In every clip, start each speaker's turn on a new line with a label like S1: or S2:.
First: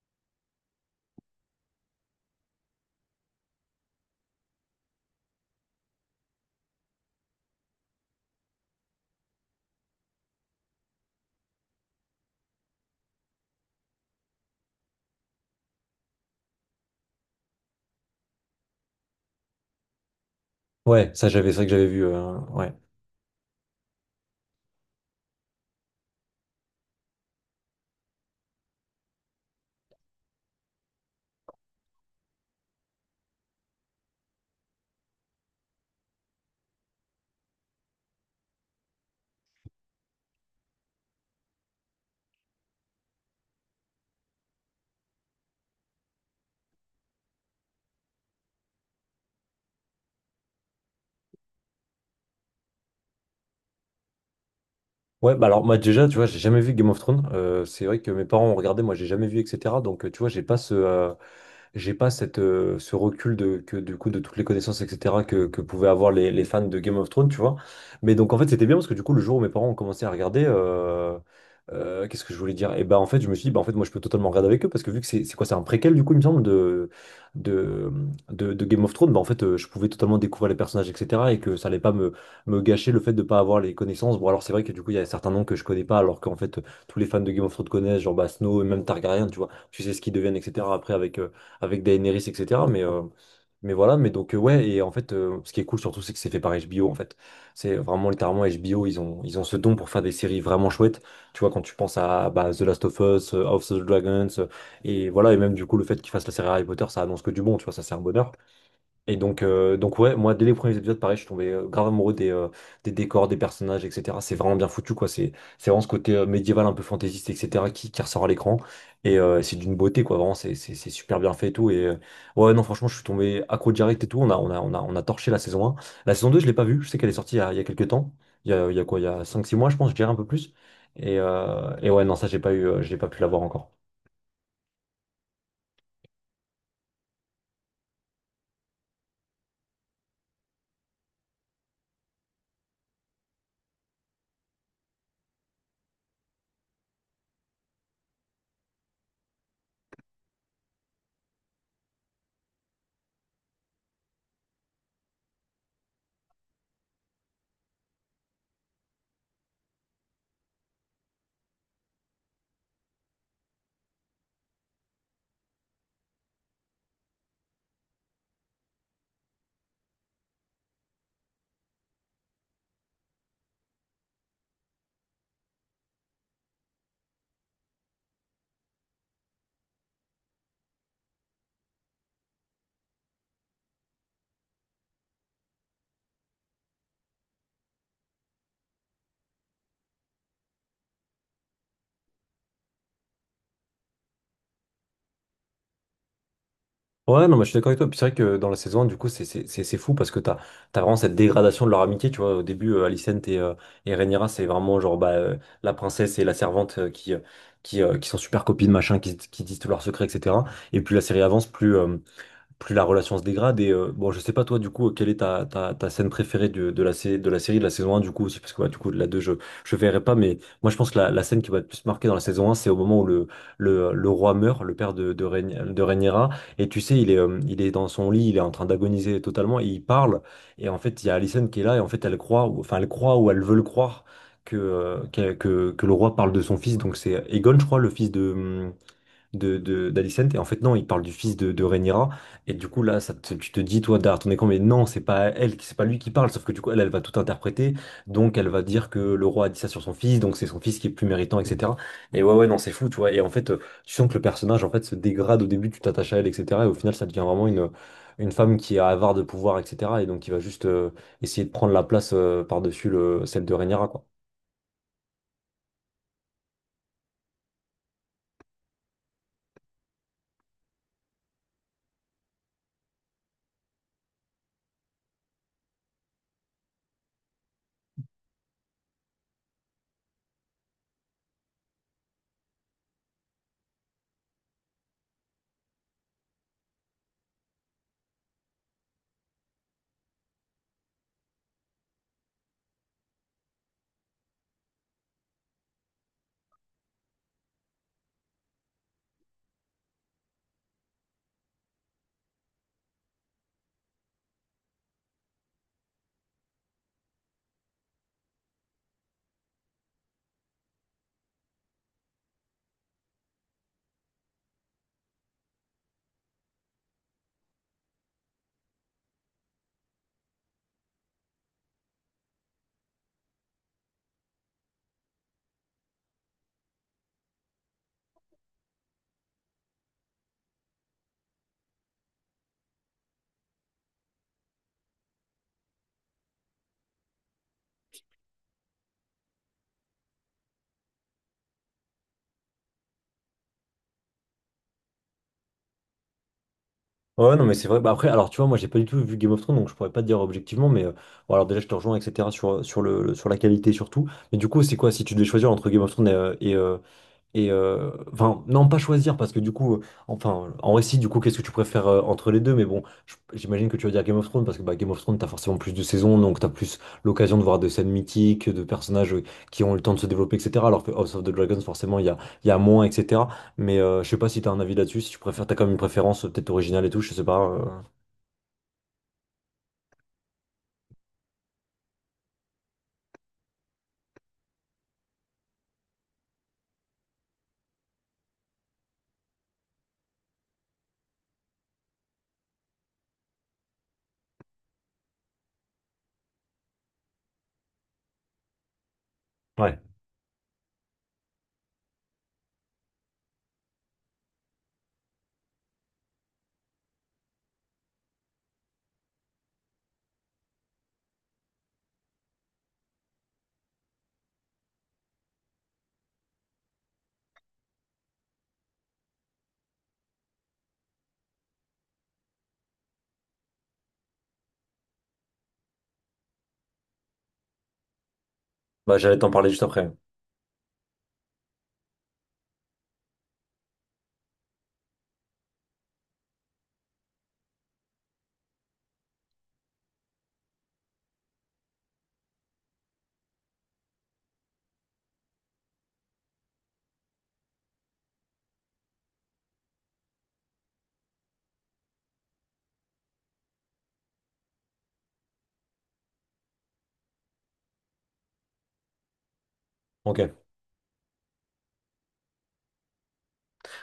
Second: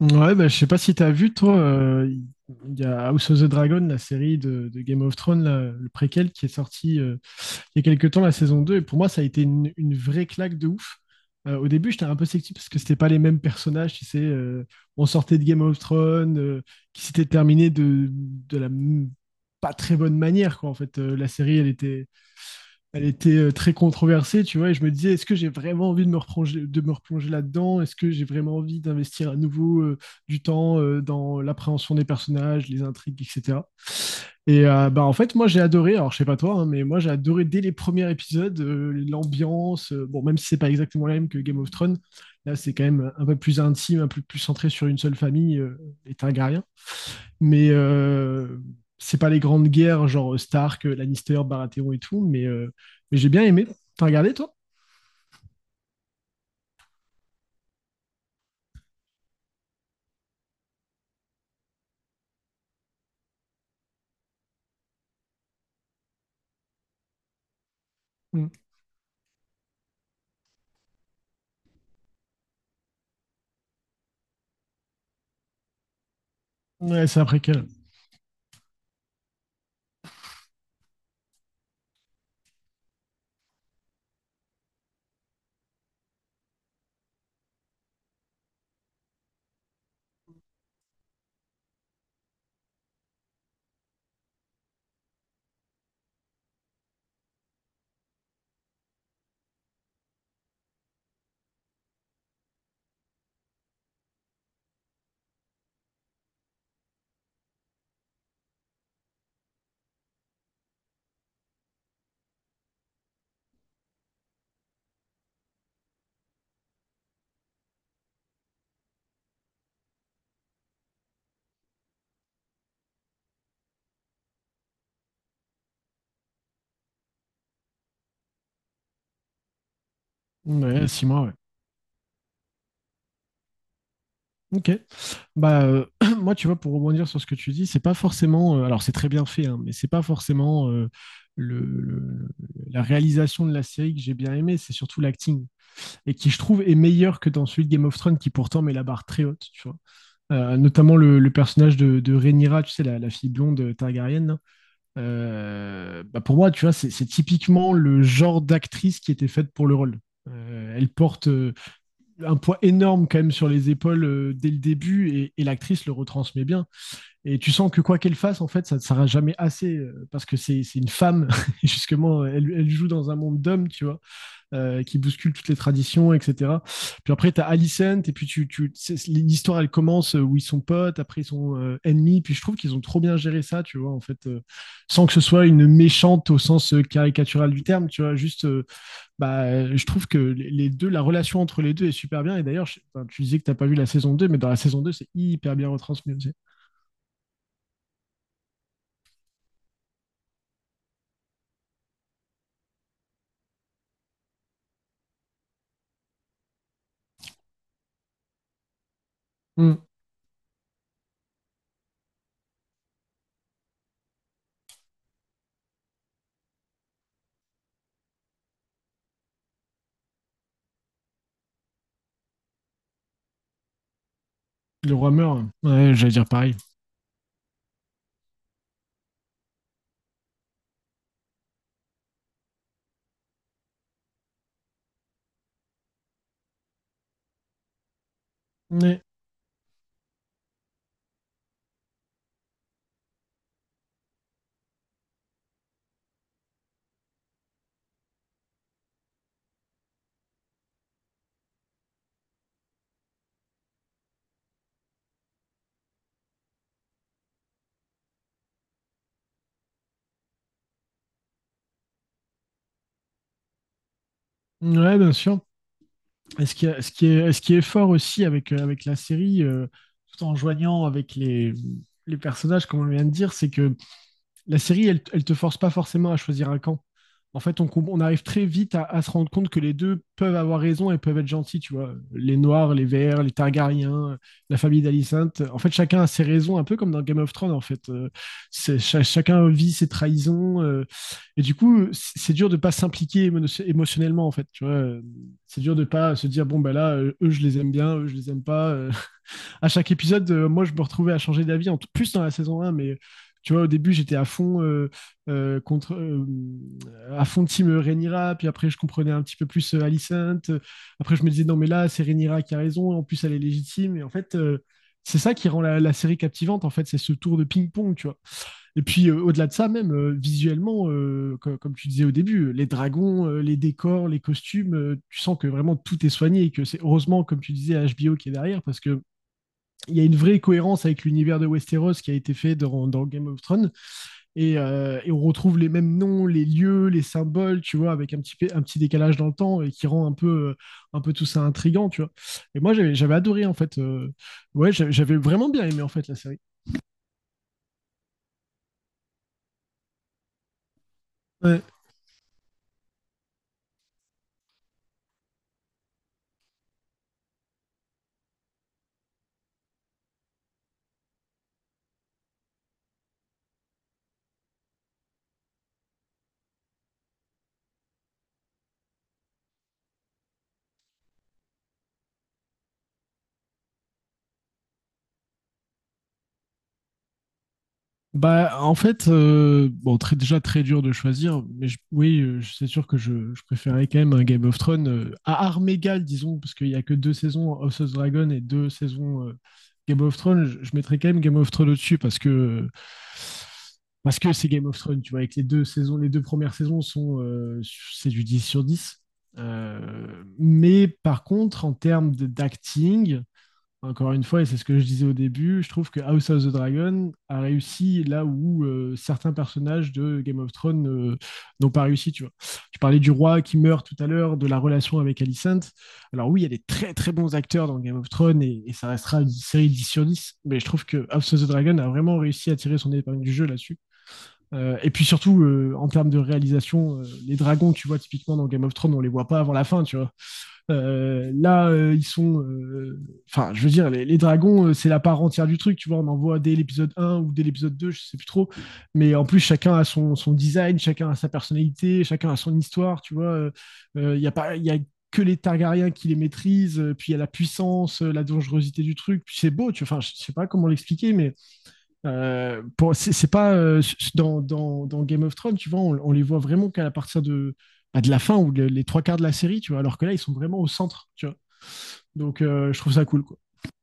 S1: Ouais, bah, je sais pas si t'as vu, toi, il y a House of the Dragon, la série de Game of Thrones, là, le préquel qui est sorti il y a quelques temps, la saison deux. Et pour moi, ça a été une vraie claque de ouf. Au début, j'étais un peu sceptique parce que c'était pas les mêmes personnages, tu sais, on sortait de Game of Thrones, qui s'était terminé de pas très bonne manière, quoi. En fait,
S2: Ouais,
S1: la
S2: ça j'avais, c'est
S1: série,
S2: vrai que j'avais vu. euh, ouais.
S1: elle était très controversée, tu vois, et je me disais, est-ce que j'ai vraiment envie de me replonger là-dedans? Est-ce que j'ai vraiment envie d'investir à nouveau du temps dans l'appréhension des personnages, les intrigues, etc. Et bah, en fait, moi j'ai adoré, alors je sais pas toi, hein, mais moi j'ai adoré dès les premiers épisodes, l'ambiance, bon, même si c'est pas exactement la même que Game of Thrones, là c'est quand même un peu plus intime, un peu plus centré sur une seule famille, les Targaryens. Mais c'est pas les grandes guerres, genre Stark, Lannister, Baratheon et tout, mais j'ai bien aimé. T'as regardé, toi?
S2: Ouais, bah alors moi déjà, tu vois, j'ai jamais vu Game of Thrones. C'est vrai que mes parents ont regardé, moi j'ai jamais vu, etc. Donc tu vois, j'ai pas j'ai pas ce recul du coup, de toutes les connaissances, etc., que pouvaient avoir les fans de Game of Thrones, tu vois. Mais donc, en fait,
S1: Mmh.
S2: c'était bien parce que du coup, le jour où mes parents ont commencé à regarder, qu'est-ce que je voulais dire? Et bah, en fait, je me suis dit, bah, en fait, moi, je peux totalement regarder avec eux parce que vu que c'est quoi, c'est un préquel, du coup, il me semble, de,
S1: Ouais, c'est après quel?
S2: de, de, de Game of Thrones, bah, en fait, je pouvais totalement découvrir les personnages, etc., et que ça allait pas me gâcher le fait de pas avoir les connaissances. Bon, alors, c'est vrai que du coup, il y a certains noms que je connais pas, alors qu'en fait, tous les fans de Game of Thrones connaissent, genre bah, Snow et même Targaryen, tu vois, tu sais ce qu'ils deviennent, etc., après, avec Daenerys, etc. Mais voilà, mais donc, ouais, et en fait, ce qui est cool surtout, c'est que c'est fait par HBO, en fait. C'est vraiment littéralement HBO, ils ont ce don pour faire des séries vraiment chouettes. Tu vois, quand tu penses à bah, The Last of Us, House of the Dragons, et voilà, et même du coup, le fait qu'ils fassent la série Harry Potter, ça annonce que du bon, tu vois, ça c'est un bonheur. Et donc ouais, moi, dès les premiers épisodes, pareil, je suis tombé grave amoureux des décors, des personnages, etc. C'est vraiment bien foutu, quoi. C'est vraiment ce côté médiéval, un peu fantaisiste, etc., qui ressort à l'écran. Et c'est d'une beauté, quoi. Vraiment, c'est super bien fait et tout. Et ouais, non, franchement, je suis tombé accro direct et tout. On a torché la saison 1. La saison 2, je l'ai pas vue. Je sais qu'elle est sortie il y a quelques temps. Il y a quoi? Il y a cinq six mois, je pense, je dirais un peu plus.
S1: Ouais, six mois, ouais.
S2: Et ouais, non, ça, j'ai pas pu la voir encore.
S1: Ok. Bah, moi, tu vois, pour rebondir sur ce que tu dis, c'est pas forcément, alors, c'est très bien fait, hein, mais c'est pas forcément le, le- la réalisation de la série que j'ai bien aimé, c'est surtout l'acting. Et qui, je trouve, est meilleur que dans celui de Game of Thrones, qui pourtant met la barre très haute, tu vois. Notamment le personnage de Rhaenyra, tu sais, la fille blonde, Targaryen, là. Bah pour moi, tu vois, c'est typiquement le genre d'actrice qui était faite pour le rôle. Elle porte, un poids énorme quand même sur les épaules, dès le début et l'actrice le retransmet bien. Et tu sens que quoi qu'elle fasse, en fait, ça ne sera jamais assez, parce que c'est une femme. Et justement, elle, elle joue dans un monde d'hommes, tu vois, qui bouscule toutes les traditions, etc. Puis après, tu as Alicent, et puis l'histoire, elle commence, où ils sont potes, après ils sont, ennemis, puis je trouve qu'ils ont trop bien géré ça, tu vois, en fait, sans que ce soit une méchante au sens, caricatural du terme, tu vois, juste, bah, je trouve que les deux, la relation entre les deux est super bien, et d'ailleurs, je, enfin, tu disais que t'as pas vu la saison 2, mais dans la saison 2 c'est hyper bien retransmis aussi.
S2: Ouais, non, mais je suis d'accord avec toi. Puis c'est vrai que dans la saison 1, du coup, c'est fou parce que t'as vraiment cette dégradation de leur amitié. Tu vois, au début, Alicent et Rhaenyra, c'est vraiment genre bah, la princesse et la servante qui sont super copines, qui disent tous leurs
S1: Mmh.
S2: secrets, etc. Et plus la série avance, plus la relation se dégrade. Et bon, je sais pas toi, du coup, quelle est ta scène préférée de la série, de la saison 1, du coup, aussi, parce que ouais, du coup, de la deux, je verrai pas, mais moi, je pense que la scène qui va le plus marquer dans la saison 1, c'est au moment où le roi meurt, le père
S1: Le roi
S2: de, de,
S1: meurt,
S2: Rhaeny- de
S1: ouais, j'allais dire
S2: Rhaenyra,
S1: pareil.
S2: et tu sais, il est dans son lit, il est en train d'agoniser totalement, et il parle, et en fait, il y a Alicent qui est là, et en fait, enfin, elle croit ou elle veut le croire. Que le roi parle de son fils, donc c'est Aegon, je crois, le fils hum,
S1: Mais...
S2: d'Alicent. Et en fait, non, il parle du fils de Rhaenyra. Et du coup, là, tu te dis, toi, d'art, on est con, mais non, c'est pas lui qui parle. Sauf que du coup, elle, elle va tout interpréter. Donc, elle va dire que le roi a dit ça sur son fils. Donc, c'est son fils qui est plus méritant, etc. Et ouais, non, c'est fou, tu vois. Et en fait, tu sens que le personnage, en fait, se dégrade au début, tu t'attaches à elle, etc. Et au final, ça devient vraiment une femme qui est avare de pouvoir, etc. Et donc, qui va juste essayer de prendre la place par-dessus celle de Rhaenyra, quoi.
S1: Ouais, bien sûr. Et ce qui est fort aussi avec, avec la série, tout en joignant avec les personnages, comme on vient de dire, c'est que la série, elle, elle te force pas forcément à choisir un camp. En fait, on arrive très vite à se rendre compte que les deux peuvent avoir raison et peuvent être gentils, tu vois. Les Noirs, les Verts, les Targaryens, la famille d'Alicente. En fait, chacun a ses raisons, un peu comme dans Game of Thrones, en fait. Chacun vit ses trahisons, et du coup, c'est dur de pas s'impliquer émotionnellement, en fait, tu vois. C'est dur de pas se dire, bon, ben là, eux, je les aime bien, eux, je les aime pas, à chaque épisode, moi, je me retrouvais à changer d'avis, en plus dans la saison un, mais tu vois, au début, j'étais à fond, contre, à fond team Rhaenyra, puis après, je comprenais un petit peu plus, Alicent. Après, je me disais, non, mais là, c'est Rhaenyra qui a raison, en plus, elle est légitime. Et en fait, c'est ça qui rend la série captivante, en fait, c'est ce tour de ping-pong, tu vois. Et puis, au-delà de ça, même, visuellement, comme tu disais au début, les dragons, les décors, les costumes, tu sens que vraiment tout est soigné et que c'est heureusement, comme tu disais, HBO qui est derrière, parce que il y a une vraie cohérence avec l'univers de Westeros qui a été fait dans Game of Thrones et, on retrouve les mêmes noms, les lieux, les symboles, tu vois, avec un petit décalage dans le temps et qui rend un peu tout ça intrigant, tu vois. Et moi, j'avais adoré en fait. Ouais, j'avais vraiment bien aimé en fait la série.
S2: Ouais, non, mais c'est vrai. Bah, après, alors tu vois, moi j'ai pas du tout vu Game of Thrones, donc je pourrais pas te dire objectivement, mais bon, alors déjà
S1: Ouais.
S2: je te rejoins, etc., sur la qualité surtout. Mais du coup, c'est quoi si tu devais choisir entre Game of Thrones et enfin, non, pas choisir, parce que du coup, enfin, en récit, du coup, qu'est-ce que tu préfères entre les deux? Mais bon, j'imagine que tu vas dire Game of Thrones, parce que bah, Game of Thrones, t'as forcément plus de saisons, donc t'as plus l'occasion de voir des scènes mythiques, de personnages qui ont le temps de se développer, etc. Alors que House of the Dragons, forcément, il y a moins, etc. Mais je sais pas si t'as un avis là-dessus, si tu préfères, t'as quand même une préférence peut-être originale et tout, je sais pas.
S1: Bah, en fait, bon, très, déjà très dur de choisir, mais oui, c'est sûr que je préférais quand même un Game of Thrones, à armes égales, disons, parce qu'il n'y a que deux saisons House of Dragon et deux saisons, Game of Thrones. Je mettrais quand même Game of Thrones au-dessus parce que c'est Game of Thrones, tu vois, avec les deux saisons, les deux premières saisons sont, c'est du 10 sur dix.
S2: Ouais,
S1: Mais par contre, en d'acting. Encore une fois, et c'est ce que je disais au début, je trouve que House of the Dragon a réussi là où, certains personnages de Game of Thrones, n'ont pas réussi, tu vois. Tu parlais du roi qui meurt tout à l'heure, de la relation avec Alicent. Alors oui, il y a des très très bons acteurs dans Game of Thrones et ça restera une série 10 sur 10, mais je trouve que House of the Dragon a vraiment réussi à tirer son épingle du jeu là-dessus. Et puis surtout, en termes de réalisation, les dragons, tu vois, typiquement dans Game of Thrones,
S2: bah
S1: on les
S2: j'allais
S1: voit
S2: t'en
S1: pas
S2: parler
S1: avant
S2: juste
S1: la fin,
S2: après.
S1: tu vois. Là, ils sont, enfin, je veux dire, les dragons, c'est la part entière du truc. Tu vois, on en voit dès l'épisode un ou dès l'épisode 2, je sais plus trop. Mais en plus, chacun a son, son design, chacun a sa personnalité, chacun a son histoire. Tu vois, euh, il y a pas, il y a que les Targaryens qui les maîtrisent, puis il y a la puissance, la dangerosité du truc. Puis c'est beau. Tu vois, enfin, je sais pas comment l'expliquer, mais c'est pas dans Game of Thrones, tu vois, on les voit vraiment qu'à partir de, bah, de la fin ou les trois quarts de la série, tu vois, alors que là, ils sont
S2: Ok.
S1: vraiment au centre, tu vois. Donc, je trouve ça cool, quoi.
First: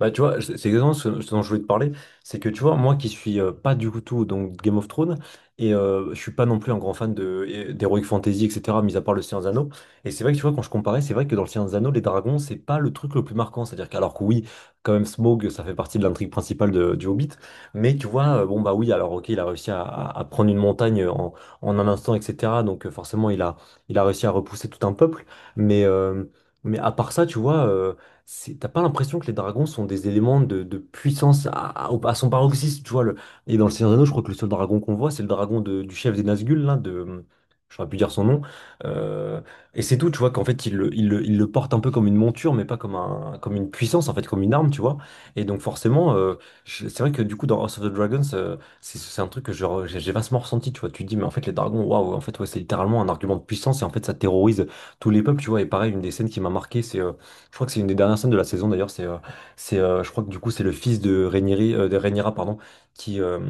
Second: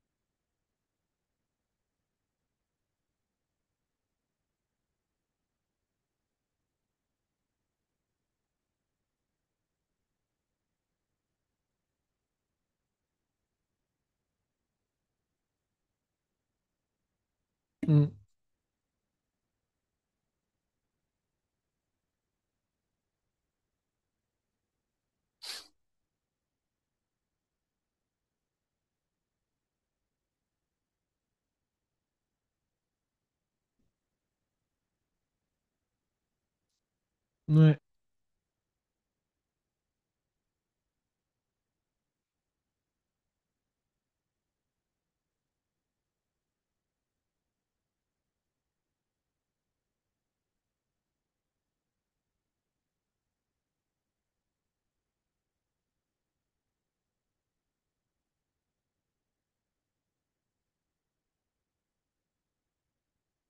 S2: Bah, tu vois, c'est exactement ce dont je voulais te parler. C'est que, tu vois, moi qui suis pas du tout donc Game of Thrones, et je suis pas non plus un grand fan d'Heroic Fantasy, etc., mis à part le Seigneur des Anneaux. Et c'est vrai que, tu vois, quand je comparais, c'est vrai que dans le Seigneur des Anneaux, les dragons, c'est pas le truc le plus marquant. C'est-à-dire qu'alors que oui, quand même, Smaug, ça fait partie de l'intrigue principale du Hobbit. Mais tu
S1: Mm.
S2: vois, bon, bah oui, alors ok, il a réussi à prendre une montagne en un instant, etc. Donc forcément, il a réussi à repousser tout un peuple. Mais, euh, mais à part ça, tu vois t'as pas l'impression que les dragons sont des éléments de puissance à son paroxysme, tu vois. Le... Et dans le Seigneur des Anneaux, je crois que le seul dragon qu'on voit, c'est le dragon du chef des Nazgûl, là, de...
S1: Ouais.
S2: J'aurais pu dire son nom. Euh, et c'est tout, tu vois, qu'en fait, il le porte un peu comme une monture, mais pas comme comme une puissance, en fait, comme une arme, tu vois. Et donc, forcément, c'est vrai que du coup, dans House of the Dragons, c'est un truc que je re- j'ai vastement ressenti, tu vois. Tu te dis, mais en fait, les dragons, waouh, en fait, ouais, c'est littéralement un argument de puissance, et en fait, ça terrorise tous les peuples, tu vois. Et pareil, une des scènes qui m'a marqué, c'est. Je crois que c'est une des dernières scènes de la saison d'ailleurs. Je crois que du coup c'est le fils de Rhaenyra, pardon, qui, euh,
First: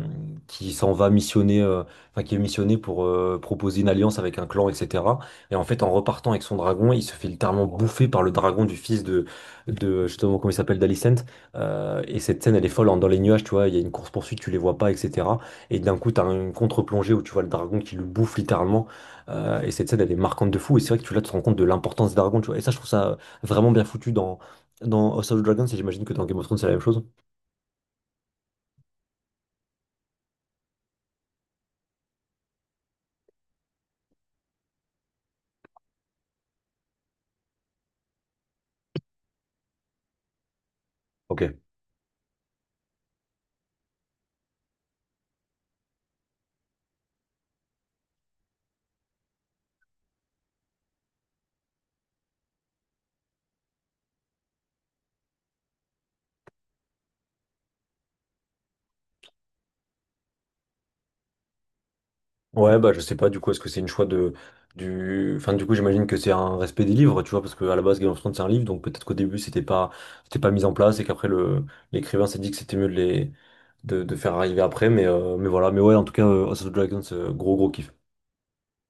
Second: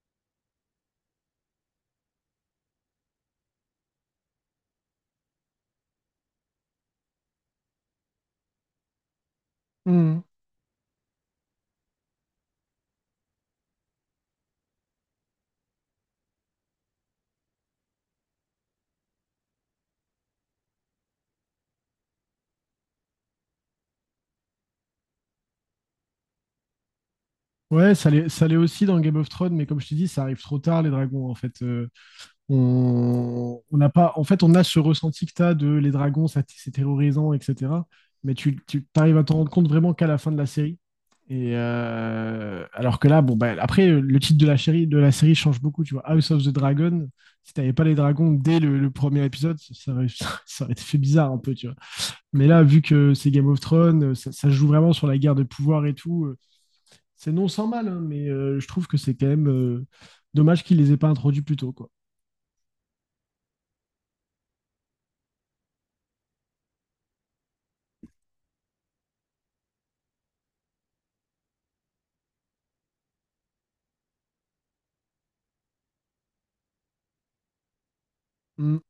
S2: qui s'en va missionner, enfin qui est missionné pour proposer une alliance avec un clan, etc. Et en fait, en repartant avec son dragon, il se fait littéralement bouffer par le dragon du fils de
S1: Mm.
S2: justement comment il s'appelle, d'Alicent. Et cette scène, elle est folle, hein. Dans les nuages, tu vois, il y a une course poursuite, tu les vois pas, etc. Et d'un coup, t'as une contre-plongée où tu vois le dragon qui le bouffe littéralement. Et cette scène, elle est marquante de fou. Et c'est vrai que tu là, tu te rends compte de l'importance des dragons, tu vois. Et ça, je trouve ça vraiment bien foutu dans House of the Dragons et j'imagine que dans Game of Thrones c'est la même chose.
S1: Ouais, ça l'est aussi dans Game of Thrones, mais comme je t'ai dit, ça arrive trop tard, les dragons, en fait. On n'a pas, en fait, on a ce ressenti que tu as de les dragons, ça, c'est terrorisant, etc. Mais tu arrives à t'en rendre compte vraiment qu'à la fin de la série. Et
S2: Ok.
S1: alors que là, bon, bah, après, le titre de la série change beaucoup. Tu vois, House of the Dragon, si t'avais pas les dragons dès le premier épisode, ça aurait, ça aurait été fait bizarre un peu, tu vois. Mais là, vu que c'est Game of Thrones, ça joue vraiment sur la guerre de pouvoir et tout, c'est non sans mal, hein, mais je trouve que c'est quand même, dommage qu'ils les aient pas introduits plus tôt, quoi.
S2: Ouais, bah je sais pas du coup, est-ce que c'est une choix de du. Enfin, du coup, j'imagine que c'est un respect des livres, tu vois, parce que à la base Game of Thrones c'est un livre, donc peut-être qu'au début c'était pas mis en place et qu'après le l'écrivain s'est dit que c'était mieux de faire arriver après, mais voilà, mais ouais, en tout cas, House of the Dragons, gros gros kiff.
S1: Mm.